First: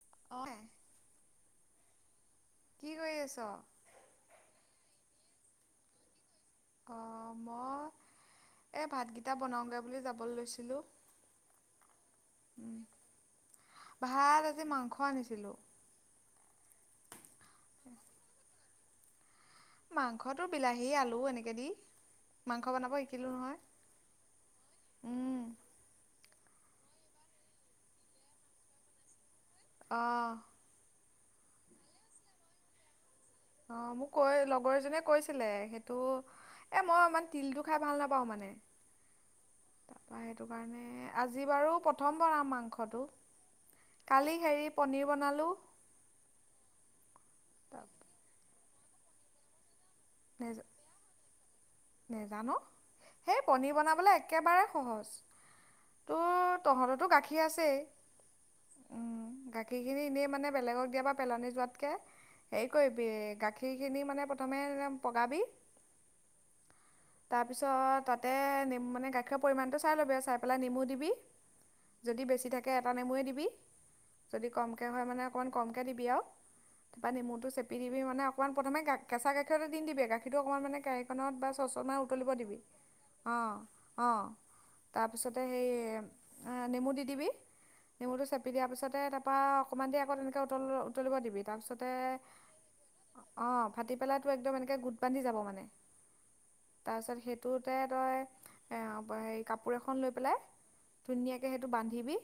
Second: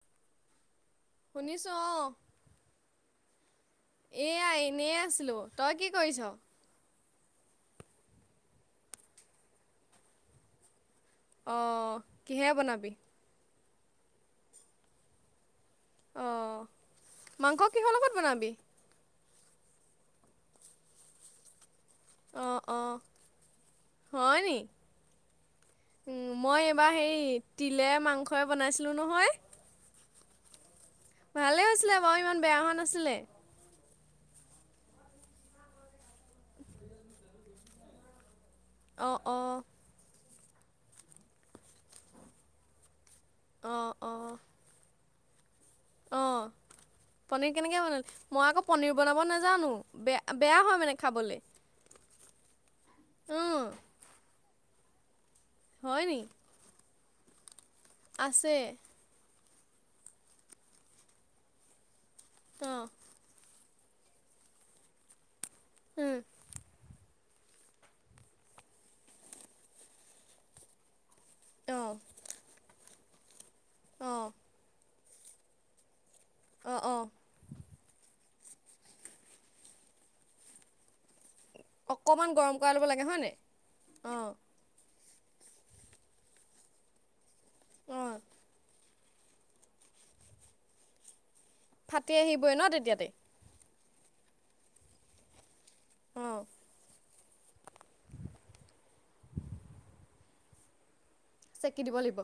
[inaudible] শুনিছো অঁ। কি কৰি আছ? [inaudible] এয়াাই এনে আছিলোঁ। তই কি কৰিছ? অঁ মই, এই ভাতকেইটা বনাওঁগে বুলি যাবলৈ লৈছিলোঁ। অঁ কিহে উম বনাবি? ভাত আজি মাংস আনিছিলোঁ। অঁ মাংস কিহৰ লগত বনাবি? মাংসটো বিলাহী, আলু এনেকে দি অঁ মাংস অঁ বনাব শিকিলোঁ নহয়, হয় নি উম। মই এইবাৰ হেই, তিলে মাংসই বনাইছিলোঁ নহয়? অ', ভালে হৈছিলে বাও ইমান বেয়া হোৱা নাছিলে। অঁ মোক কৈ লগৰ এজনীয়ে কৈছিলে সেইটো, এ মই ইমান তিলটো খাই ভাল নাপাওঁ মানে। অঁ অঁ ত সেইটো কাৰণে আজি বাৰু প্ৰথম বনাম মাংসটো অঁ অঁ কালি হেৰি পনীৰ বনালোঁ অঁ পনীৰ কেনেকৈ বনালি মই আকৌ পনীৰ বনাব নাজানো। বেয়া বেয়া হয় মানে খাবলে। নেজা ন? সেই পনীৰ বনাবলে একেবাৰে সহজ। হয় নি? তহঁততো তোৰ গাখীৰ আছেই। আছে। উম, গাখীৰখিনি এনেই মানে বেলেগক দিয়া বা পেলনি যোৱাতকে এই অঁ কৰিবি, গাখীৰ গাখীৰখিনি মানে প্ৰথমে পগাবি অঁ তাৰপিছত তাতে নেম মানে গাখীৰৰ পৰিমাণটো চাই ল'বি আ চাই পেলাই নেমু দিবি অঁ যদি বেছি থাকে এটা নেমুৱে দিবি, অঁ যদি কমকে হয় মানে অকণমান কমকে দিবি আও অঁ অঁ তাৰপৰা নেমুটো চেপি দিবি মানে অকণ প্ৰথমে কেঁচা গাখীৰতে দি নিদিবি, গাখীৰটো অকণমান মানে [unintelligible] ছশমা অকণমান উতলিব গৰম দিবি, কৰাই ল'ব লাগে হয়নে অঁ অঁ। অ', তাৰপিছতে সেই নেমু দি দিবি অ'। নেমুটো চেপি দিয়াৰ পিছতে তাৰপৰা অকণমান দেৰি আকৌ তেনেকে উতল উতলিব দিবি তাৰপিছতে ফাটি আহিবই ন তেতিয়াতে অঁ ভাটি পেলাটো একদম এনেকে গোট বান্ধি যাব মানে অঁ তাৰপিছত সেইটোতে তই এ হ কাপোৰ এখন লৈ পেলাই ধুনীয়াকৈ সেইটো চেকি দিব বান্ধিবি লাগিব।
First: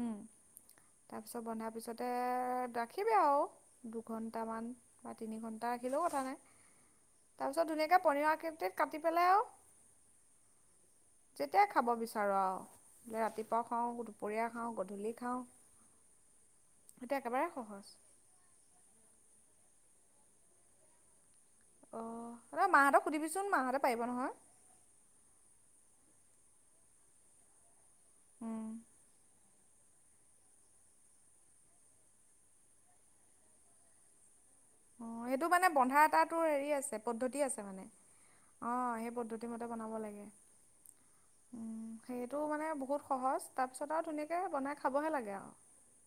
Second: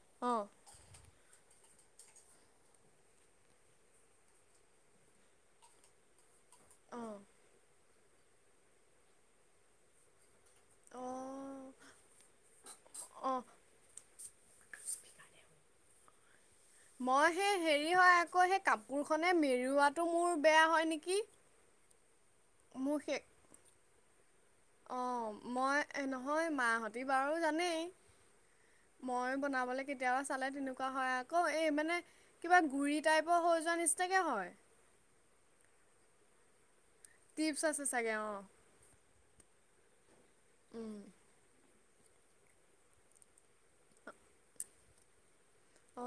উম অ'। তাৰপিছত বনাব তাৰপিছতে ৰাখিবি আও দুঘণ্টামান বা তিনি ঘণ্টা ৰাখিলেও কথা নাই অ', তাৰ পিছত ধুনিয়াকে পনিয়ৰ আকৃতিত কাটি পেলাই আৰু যেতিয়াই অ', খাব বিচাৰ আও নে অ'। ৰাতিপুৱা খাওঁ দুপৰীয়া খাওঁ গধূলি খাওঁ সেইটো মই একেবাৰে সেই সহজ হেৰি হয় আকৌ সেই কাপোৰখনে মেৰুৱাত তটো মোৰ বেয়া হয় নেকি অঁ এ মোৰ মাহঁতক সেই সধিবি চোন মাহঁতে পাৰিব নহয় অ মই নহয় মা হতি বাৰু জানেই অঁ মই বনাব লে কেতিয়াবা চালে তেনেকুৱা হয় আকৌ এই মানে কিবা গুৰি টাইপৰ হৈ যোৱা নিচিনাকে হয় অ এইটো মানে বন্ধা এটা তো হেৰি আছে পদ্ধতি আছে টিপছ মানে চাগে অ', অঁ সেই পদ্ধতি মতে বনাব লাগে উম। উম সেইটো মানে বহুত সহজ তাৰপিছত আও ধুনীয়াকে বনাই খাবহে লাগে আৰু অ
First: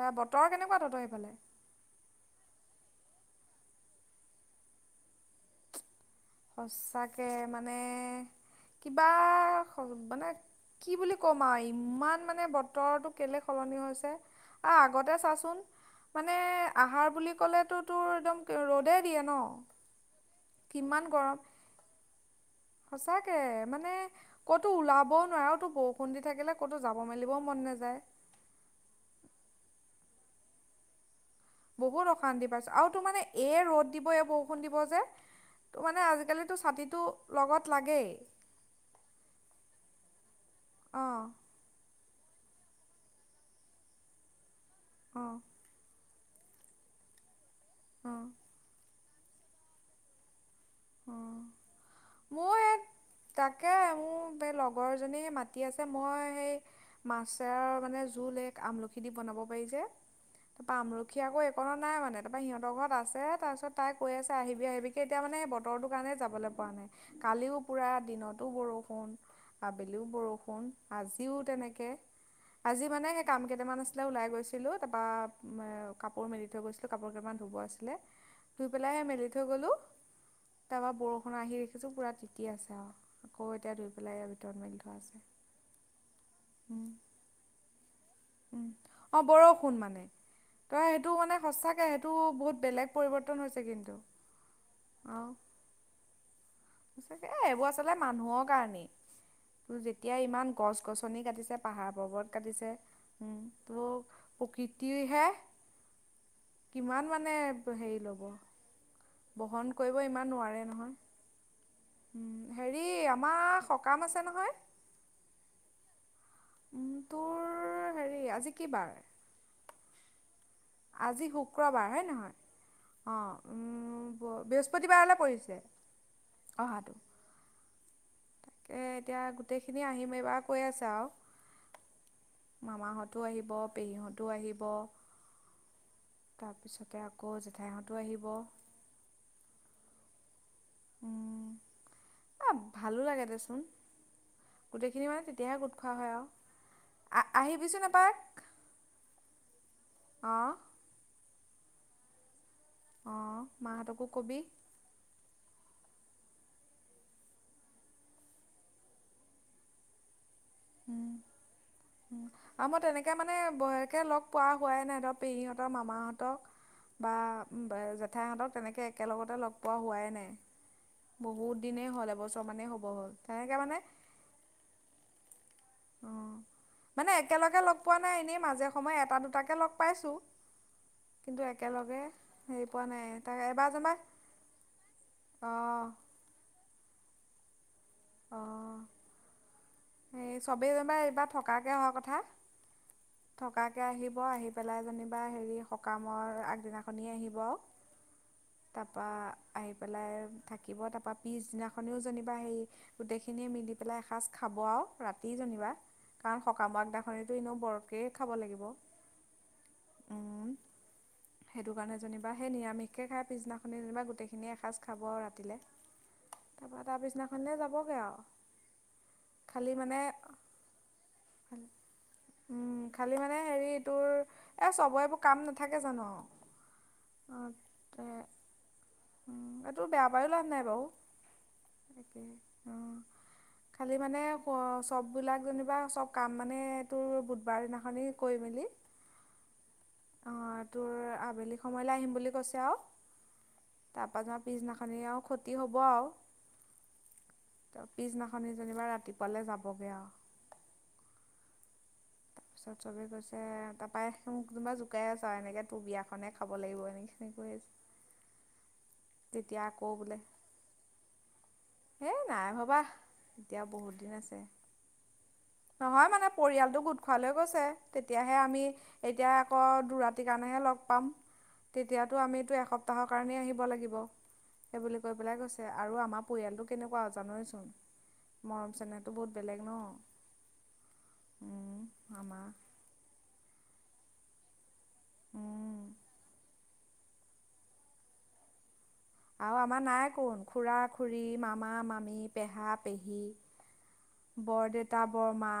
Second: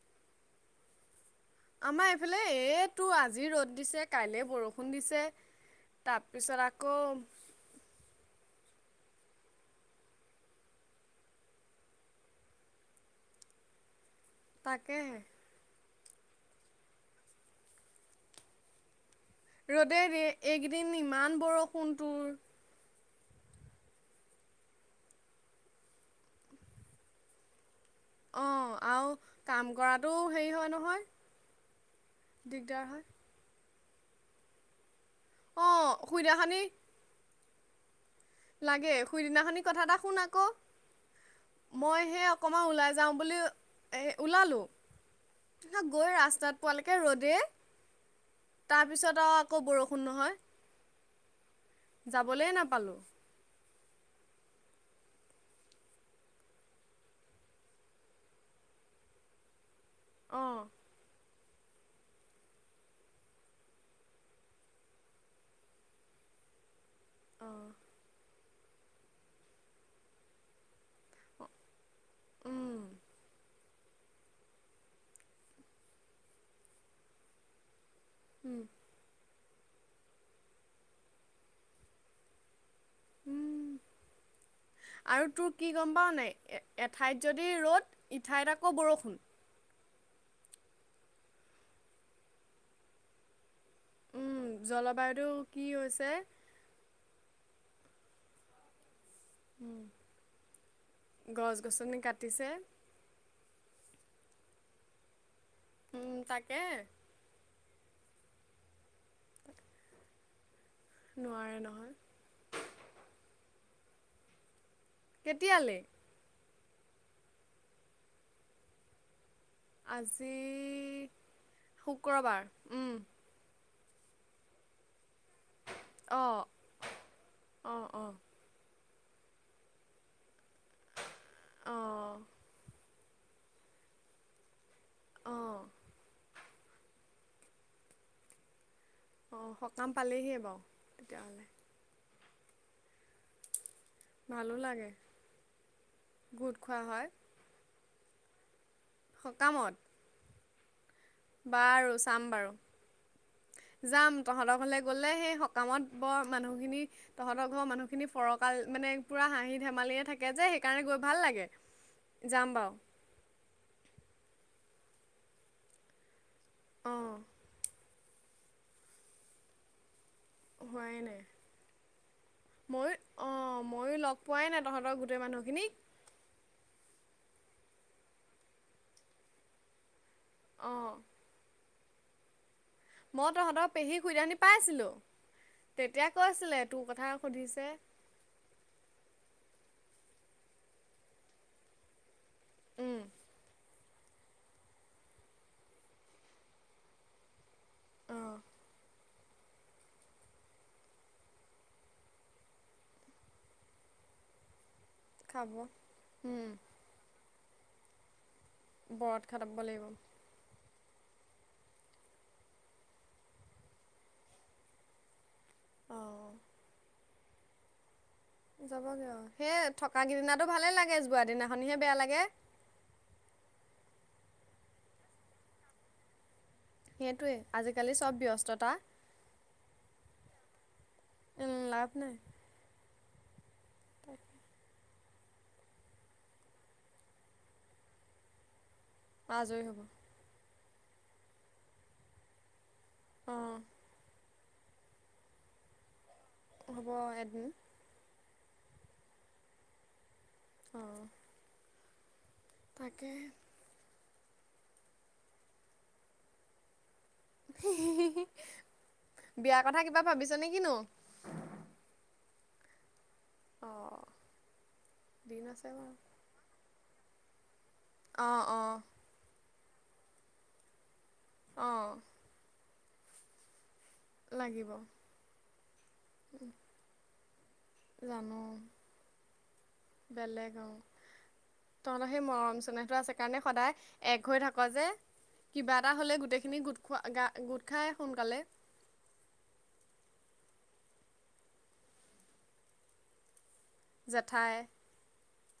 বা বতৰ কেনেকুৱা তহতৰ সেইফালে আমাৰ এইফালে এ তো আজি ৰ'দ দিছে কাইলে বৰষুণ দিছে তাৰপিছত আকৌ সঁচাকে মানে কিবা মানে কি বুলি কম আৰু ইমান মানে বতৰটো কেলে সলনি হৈছে আহ আগতে তাকেহে চাচোন মানে আহাৰ বুলি ক'লেতটো তোৰ একদম ৰ'দে ৰ'দে একদিন ইম গৰম ইমান বৰষুণ তোৰ সঁচাকে মানে ক'তো ওলাবও নোৱাৰ তো বৰষুণ দি থাকিলে ক'তো যাব মেলিবও মন নাযায় অ আৰু কাম কৰাতটো হেৰি হয় নহয় বহুত অশান্তি পাইছো দিগদাৰ আৰু হয় তোৰ মানে এই ৰ'দ দিবই বৰষুণ দিব যে ত অঁ মানে আজিকালিো শুইদিনাখনি ছাতিটো লগত লাগেই। লাগে সুইদিনাখনি কথা এটা শুন আকৌ, অঁ মই হে কমা ওলাই যাওঁ বুলি, এ' ওলালো অঁ। গৈ ৰাস্তাত পোৱালৈকে ৰ'দে অঁ। তাৰপিছত আৰু আকৌ বৰষুণ নহয়। অঁ। যাবলৈ মোৰ সেই নাপালো। তাকে, মোৰ এই লগৰজনী মাতি আছে, মই সেই মাছে মানে জোল এক, আমলখি দি বনাব পাৰি যে অঁ তাৰ পৰা আামৰখি আকৌ একো অকণো নাই মানে, তাৰপৰা সিহঁতৰ ঘৰত আছে, তাৰপিছত তাই কৈ আছে আহিবি আহিবি'কে এতিয়া মানে, বতৰটো কাৰণে যাবলৈ পৰা নাই। কালিও অঁ দিনতো বৰষুণ, আবেলিও বৰষুণ। আজিও তেনেকে, উম আজি মানে সে কাম কেইটামান আছিলে ওলাই গৈছিলোঁ, তাৰপৰা কাপোৰ মেলি থৈ গৈছিলোঁ, কাপোৰ কেইটামান ধুব আছিলে উম তুই পেলাই হে মেলি থৈ গ'লো, তাৰপৰা বৰষুণ আহি দেখিছো পুৰা কি আছে আও। উম, আছে। আৰু তোৰ কি গম পাও নাই, এঠাইত যদি ৰ'দ ইঠাইত আকৌ বৰষুণ। অঁ বৰষুণ মানে। তই সেইটো মানে সচাকে, সেইটো বহুত বেলেগ পৰিৱৰ্তন হৈছে কিন্তু উম জলবায়ুটো কি হৈছে ে [unintelligible] এ, এইবোৰ আচলতে মানুহৰ কাৰণেই। যেতিয়া ইমান গছ গছনি গছ কাটিছে, পাহাৰ গছনি পৰ্বত কাটিছে, উম'। ত প্ৰকৃতিহে উম, তাকে কিমান মানে হেৰি ল'ব। বহন কৰিব ইমান নোৱাৰে নহয় নোৱাৰে নহয় উম, হেৰি আমাৰ সকাম আছে নহয় কেতিয়ালৈ? উম তোৰ হেৰি, আজি কি বাৰ? আজ আজি শুক্ৰবাৰ হয় নহয়, উম, অ' উম বৃহস্পতিবাৰ হ'লে পৰিছে, অ', অহাকে অ', অ', এতিয়া গোটেইখিনি আহিম এইবাৰ কৈ আছে আৰু অ', মামাহঁত কো আহিব, পেহীহঁতো আহিব। অ', তাৰপিছতে আকৌ জেঠাইহঁতো আহিব। অঁ, সকাম পালেহে আকৌ। উম অ' ভালো লাগে দেচোন। ভালো লাগে গোটেইখিনি মানে তেতিয়াহে গোট খোৱা হয় আৰু গোট খোৱা হয় আ আহিবিচোন এপাক। কামত অঁ বাৰু, চাম বাৰু। অঁ মাহঁতকো যাম, কবি তহঁতৰ ঘৰলে গ'লে সেই কামত বৰ মানুহখিনি তহঁতৰ ঘৰৰ মানুহখিনি ফৰকাল মানে পুৰা হাঁহি ধেমালিয়ে থাকে। যে সেইকাৰণে গৈ উম ভাল লাগে যাম আৰু বাৰু মই তেনেকে মানে বেকে লগ পোৱা পোৱাই নাই ধৰক পেহিহঁতক মামাহঁতক। বা অঁ জেঠাইহঁতক তেনেকে একেলগতে লগ পোৱা হোৱাই নাই। বহুত দিনেই হ'ল এবছৰ মানেই হ'ব মইও হ'ল তেনেকে অঁ মানে ময়ো লগ পোৱাই নাই তহঁতৰ গোটেই মানুহখিনিক। অঁ মানে একেলগে লগ পোৱা নাই এনেই মাজে সময়ে এটা দুটাকে লগ পাইছো। অঁ একেলগে হেৰি পোৱা নাই মই তাক এবাৰ তহঁতৰ যেনিবা পেহীৰ খুৰীদেউহতিক পাইছিলো, অঁ তেতিয়া কৈছিলে তোক কথা সুধিছে। অ' সেই চবেই যেনিবা এইবাৰ থকাকে অহা কথা, উম, থকাকে আহিব আহি পেলাই যেনিবা হেৰি সকামৰ আগদিনাখনি আহিব আৰু, অঁ তাৰপা আহি পেলাই থাকিব তাৰপা পিছদিনাখনি যেনিবা সেই গোটেইখিনিয়ে মিলি পেলাই এসাঁজ খাব আৰু। ৰাতি খাব যেনিবা, কাৰণ সকাম আগদিনাখন দুই নম্বৰকে ব্ৰত খাটিব লাগিব। সেইটো কাৰণে যেনিবা সেই নিৰামিষকে খাই পিছদিনাখনি যেনিবা গোটেইখিনি এসাঁজ খাব আৰু ৰাতি। [unintelligible] অঁ তাৰ পিছনা মানে যাব যাবগে অ সেই মানে থকা কিদনাটো ভালে লাগে যোৱা দিনাখনিহে বেয়া লাগে। খালি মানে হেৰি তোৰ এ চবৰেবোৰ কাম নাথাকে জানো আৰু। সেইটোৱে আজিকালি চব ব্যস্থতা। উ এইটো বেয়া পায়ো লাভ নাই বাৰু। উম, লাভ নাই তাকে অ', খালি মানে। চববিলাক যেনিবা চব কাম মানে তোৰ বুধবাৰ দিনাখনি কৰি মেলি। আজৰি হ'ব। অ তোৰ আবেলি সময়লৈ আহিম বুলি কৈছে আৰু। অ, তাৰপা য পিছদিনাখনি আৰু ক্ষতি হব আৰু। হ'ব এদিন। শনিজনিবাৰ ৰাতিপুৱালৈ যাবগে আৰু। অঁ, তাৰপিছত চবে তাকে গৈছে তাৰাপাই। মোক কোনোবা জোকাই আছা এনেকে তোৰ বিয়াখনে খাব লাগিব এনেকে। তেতিয়া বিয়াৰ কথা আকৌ কিবা বোলে ভাবিছ নে কিনো। এই নাই ভবা। এতিয়া বহুত অঁ দিন আছে দিন আছে বাৰু নহয় মানে পৰিয়ালটো গোট। খোৱা লৈ গৈছে। তেতিয়াহে অঁ আমি অঁ এতিয়া আকৌ দু ৰাতিৰ কাৰণেহে লগ পাম। অঁ তেতিয়াতো আমো এসপ্তাহ তহ কাৰণেই আহিব লাগিব। লাগিব সেইবোলি কৈ পেলাই কৈছে আৰু আমাৰ পৰিয়ালটো কেনেকুৱা অ জানোৱেচোন। জানো মৰম চেনেহটো বহুত বেলেগ। উ [unintelligible] বেলেগ অ। তহঁত উম সেই আমাৰ মৰম চেনেহতটো আছে কাৰণে সদায় এক হৈ থাক যে। কিবা উম এটা হ'লে গোটেইখিনি গোট খ গা গোট খাই সোনকালে। আৰু আমাৰ নাই কোন খুৰা-খুৰী, মামা-মামী, পেহা-পেহী। জেঠাই বৰদেটা, বৰমা,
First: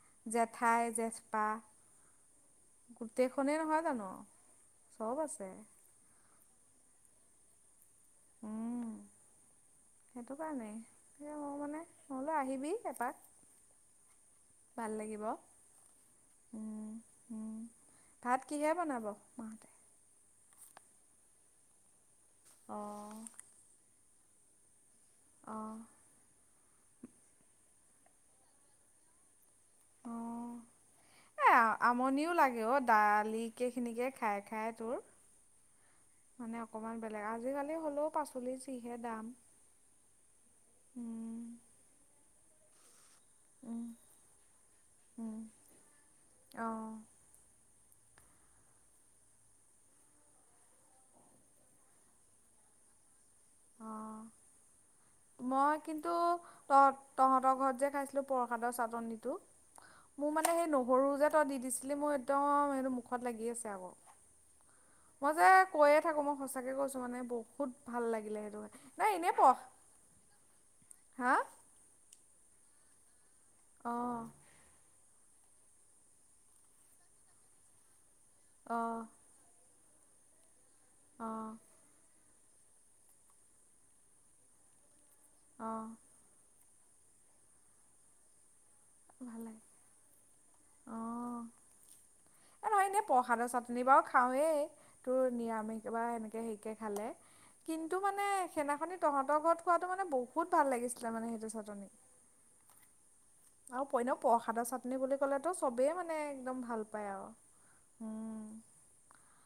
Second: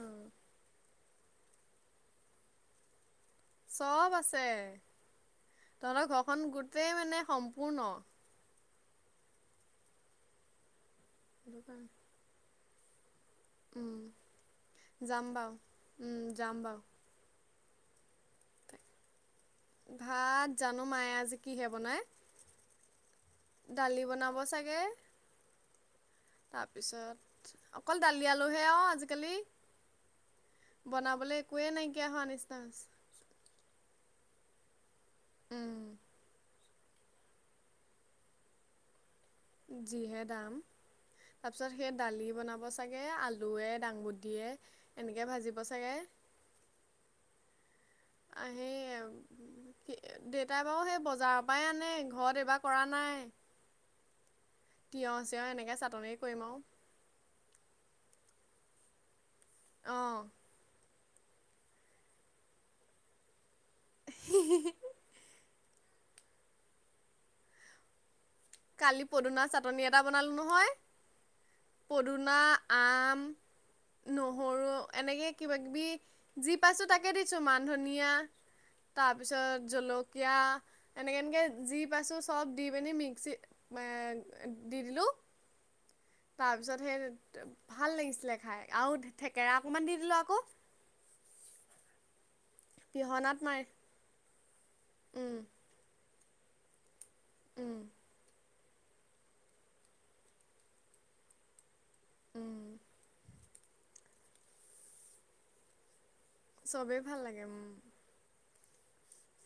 অঁ জেঠাই-জেঠ, অহ গোটেইখনেই নহয় জানো চব চব আছে খন গোটেই মানে সম্পূৰ্ণ উম সেইটো কাৰণেই এ মই মানে দোকান মই বোলো আহিবি এপাক উম ভাল লাগিব। যাম বা উম যাম বা উম উম ভাত কিহে বনাব ভাত জানো মায়ে আজি কিহে বনাই অঁ দালি বনাব চাগে অঁ তাৰপিছত অকল দালি আলুহে অ আজিকালি অ বনাবলৈ এ একোৱেই নাইকিয়া হোৱা আমনিও নিচিনা লাগে অ হৈছে। দালিকেই খিনিকে খাই দে খাই তোৰ উম মানে অকমান বেলেগ আজিকালি হ'লেও পাচলি যিহে দাম যিহে দাম উম তাৰ পিছত সেই দালি বনাব অৱ চা আলুৱে উম দাংবু দিয়ে এনেকে উম ভাজিব চাগে। অঁ আহে আৰু দেউতাই বাৰু সেই বজাৰৰ পৰাই আনে ঘৰত এইবাৰ কৰা নাই। অঁ তিয়হ চিয়হ এনেকে মই কিন্তু চাটনি কৰিম আৰু তহ-তহঁতৰ ঘৰত যে খাইছ প্ৰসাদৰ চাটনিটো। অঁ মোৰ মানে সেই ন সৰু যে তই দি দিছিলি মোৰ একদম এইটো মুখত লাগি আছে। মই যে কৈয়ে থাকো মই সঁচাকে কৈছো মানে বহুত ভাল লাগিলে। সেইটো কাৰণে। কালি নাই এনেই পদুনা পঢ় চাটনি এটা বন বনালো নহয়। হা পদুনা আম অঁ নহৰু এনেকে কিবা কিবি যি পাইছো তাকে দিছো মান ধনিয়া অঁ তাৰপিছত জল কিয়া এনেকে এনেকে অঁ যি পাইছো চফ দি পেনে মিক্সি এ দি দিলো অ'। তাৰপিছত সে ভাল লাগিছিলে খাই। আৰু ভাল থেকেৰা লাগে অকমান দি দিলো আকৌ। অঁ নহয় এনেই পিহনাত প্ৰসাদৰ মাৰি চাটনি বাৰু খাওঁৱেই। তোৰ উম নিৰামিষ বা এনে সেইকে খালে উম কিন্তু মানে সেনাখননেই তহঁতৰ ঘৰত খোৱাটো মানে বহুত ভাল লাগিছিলে মানে, সেইটো চাটনি। উম আৰু পই ন প্ৰসাদৰ চাটনি বুলি ক'লেতো চবেই মানে একদম ভাল পায় আও। উম।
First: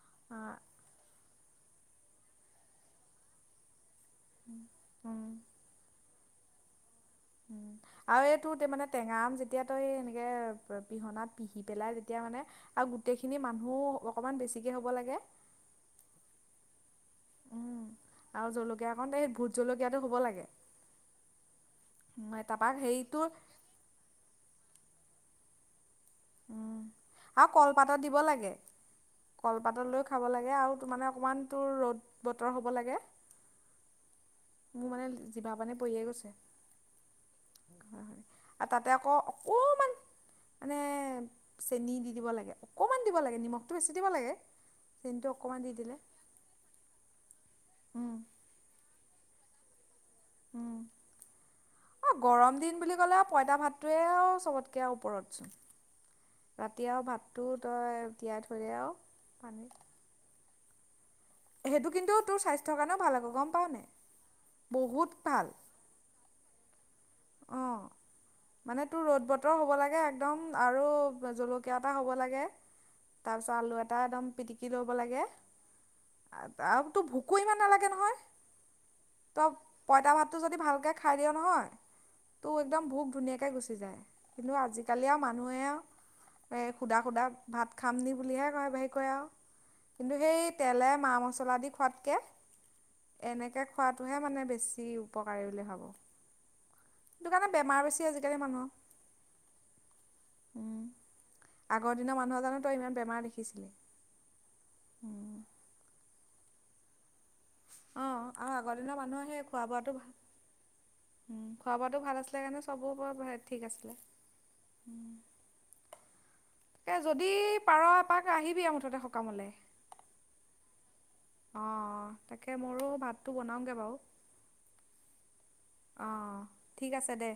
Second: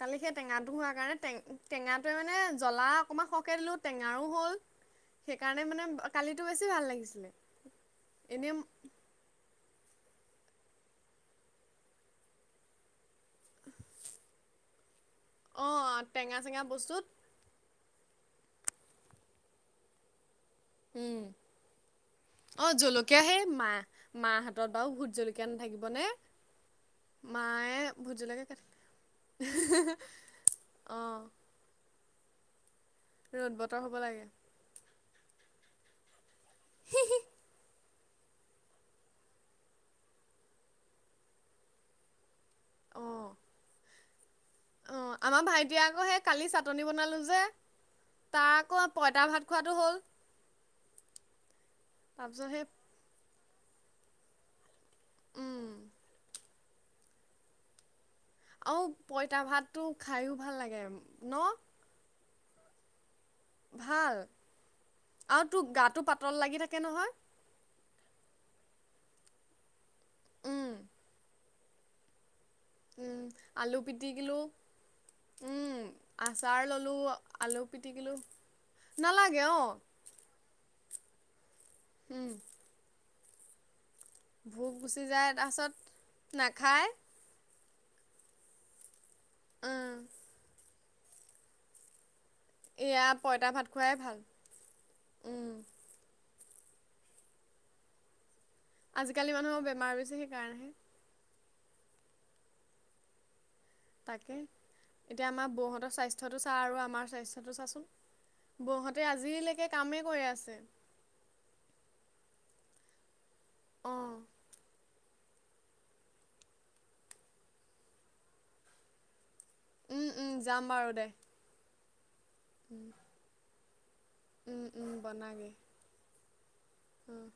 কালি সেই আ টেঙাটো হোৱাৰ কাৰণে টে টেঙাটোৱে মানে, জ্বলা অকমান সহকে দিলে টেঙাৰ' হ'ল উম। সেইকাৰণে মানে কালিটো বেছি ভ লাগিছে উম আৰু এইটো মানে টেঙাম যেতিয়া এনেকে পিহনাত পিহি পেলাই তেতিয়া মানে আৰু গোটেইখিনি মানুহ অকমান বেছি কি হ'ব লাগে অ টেঙা চেঙা বস্তুত উম আৰু জলকীয়া কাৰণ এই ভোট জলকীয়াাতটো হ'ব লাগে উম অ তাৰপৰা হেৰিটো জলকীয়া হে মাহ মাহ হাতত বাৰু ভোত জলকীয়া নাথাকিবনে উম আৰু মায়ে কলপাতত দিব ভোট জলকীয়া লাগে কাটি কলপাত লৈও খাব লাগে আৰু ত মানে অঁ অকমান তোৰ ৰ'দ বতৰ হ'ব লাগে ৰ'দ বতৰ হব লাগে োৰ মানে জিিবা পানে পৰিয়ে গৈছে আৰু তাতে আকৌ অকমান মানে চেনী দি দিব লাগে অকণমান দিব লাগে নিমখটো বেছি দিবা লাগে অ চেনিটো আমাৰ অকণমান দি ভাইটিয়ে দিলে আকৌ সেই কালি চাটনি বনালো যে উম, তাৰকৌ পইতা ভাত খোৱাাতটো হ'ল উ অ তাৰপিছত গৰম সেই দিন বুলি ক'লে পইতা ভাত ভাতোৱে চবতকে আৰু ওপৰত চোন উম ৰাতি আৰু ভাতটো তই তিয়াই থৈ দে আৰু পইতা পানীত। ভাতটো খাই ও ভাল লাগে, সেইটো কিন্তু তোৰ স্বাস্থ্যৰ কাৰণেও ভাল হব। ভাল আৰু ভাল তোৰ গাটো পাতল লাগি থাকে। [inaudible] অ মানে তোৰ ৰ'দ বতৰ হ'ব লাগে একদম উম আৰু জলকীয়া এটা হ'ব লাগে। উম তাৰপিছত আলু এটা একদম পিটিকিলো পিটিকি ল'ব লাগে। উম আচাৰ আৰু ললোঁ তোৰ ভোকো ইমান আলু নালাগে পিটিকিলো নহয়। নালাগে অ। টো যদি ভালকে খাই দিয় নহয়, ত একদম বহুত ধুনীয়াকে গুচি যায়। কিন্তু ভোক গুচি আজিকালি আৰু যায় মানুহে তাৰপাছত এ নাখায় সুধা সুধা ভাত খাম নি বুলিহে কয় হেৰিকৈ আৰু উম কিন্তু সেই তেলে মা মছলা দি খোৱাতকে, এয়া পঁইতা এনেকে ভাত খোৱাই ভাল খোৱাটোহে মানে বেছি উপকাৰী উম বুলি ভাবো। সেইটো কাৰণে বেমাৰ বেছি আজি আজিকালি মানুহৰ বেমাৰ বেছি সেইকাৰণেহে। আগৰ দিনৰ মানুহৰ জানো তই ইমান বেমাৰ দেখিছিলি? তাকে, এতিয়া আমাৰ বৌহঁতৰ স্বাস্থ্যটো চা আৰু আমাৰ স্বাস্থ্য টো চাচোঁন, অঁ আৰু আগৰ দিনৰ বৌহঁতে মানুহৰ সেই খোৱা আজিলৈকে বোৱাটো কামেই ভাল কৰি আছে। খোৱা বোৱাটো ভাল [unintelligible] ঠিক আছিলে। অ উম্, এই যদি পাৰ এপাক আহিবি আৰু মুঠতে সকামলে। উম্, উম্ যাম বাৰু দে। অঁ তাকে মোৰো ভাতটো বনাওঁগে বাৰু। উম্, উম্ বনাগে। অঁ ঠিক আছে উম্, দে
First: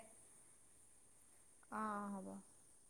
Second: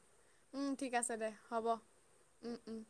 উম্ ঠিক আছে দে হ'ব, অঁ হ'ব উম্, উম্।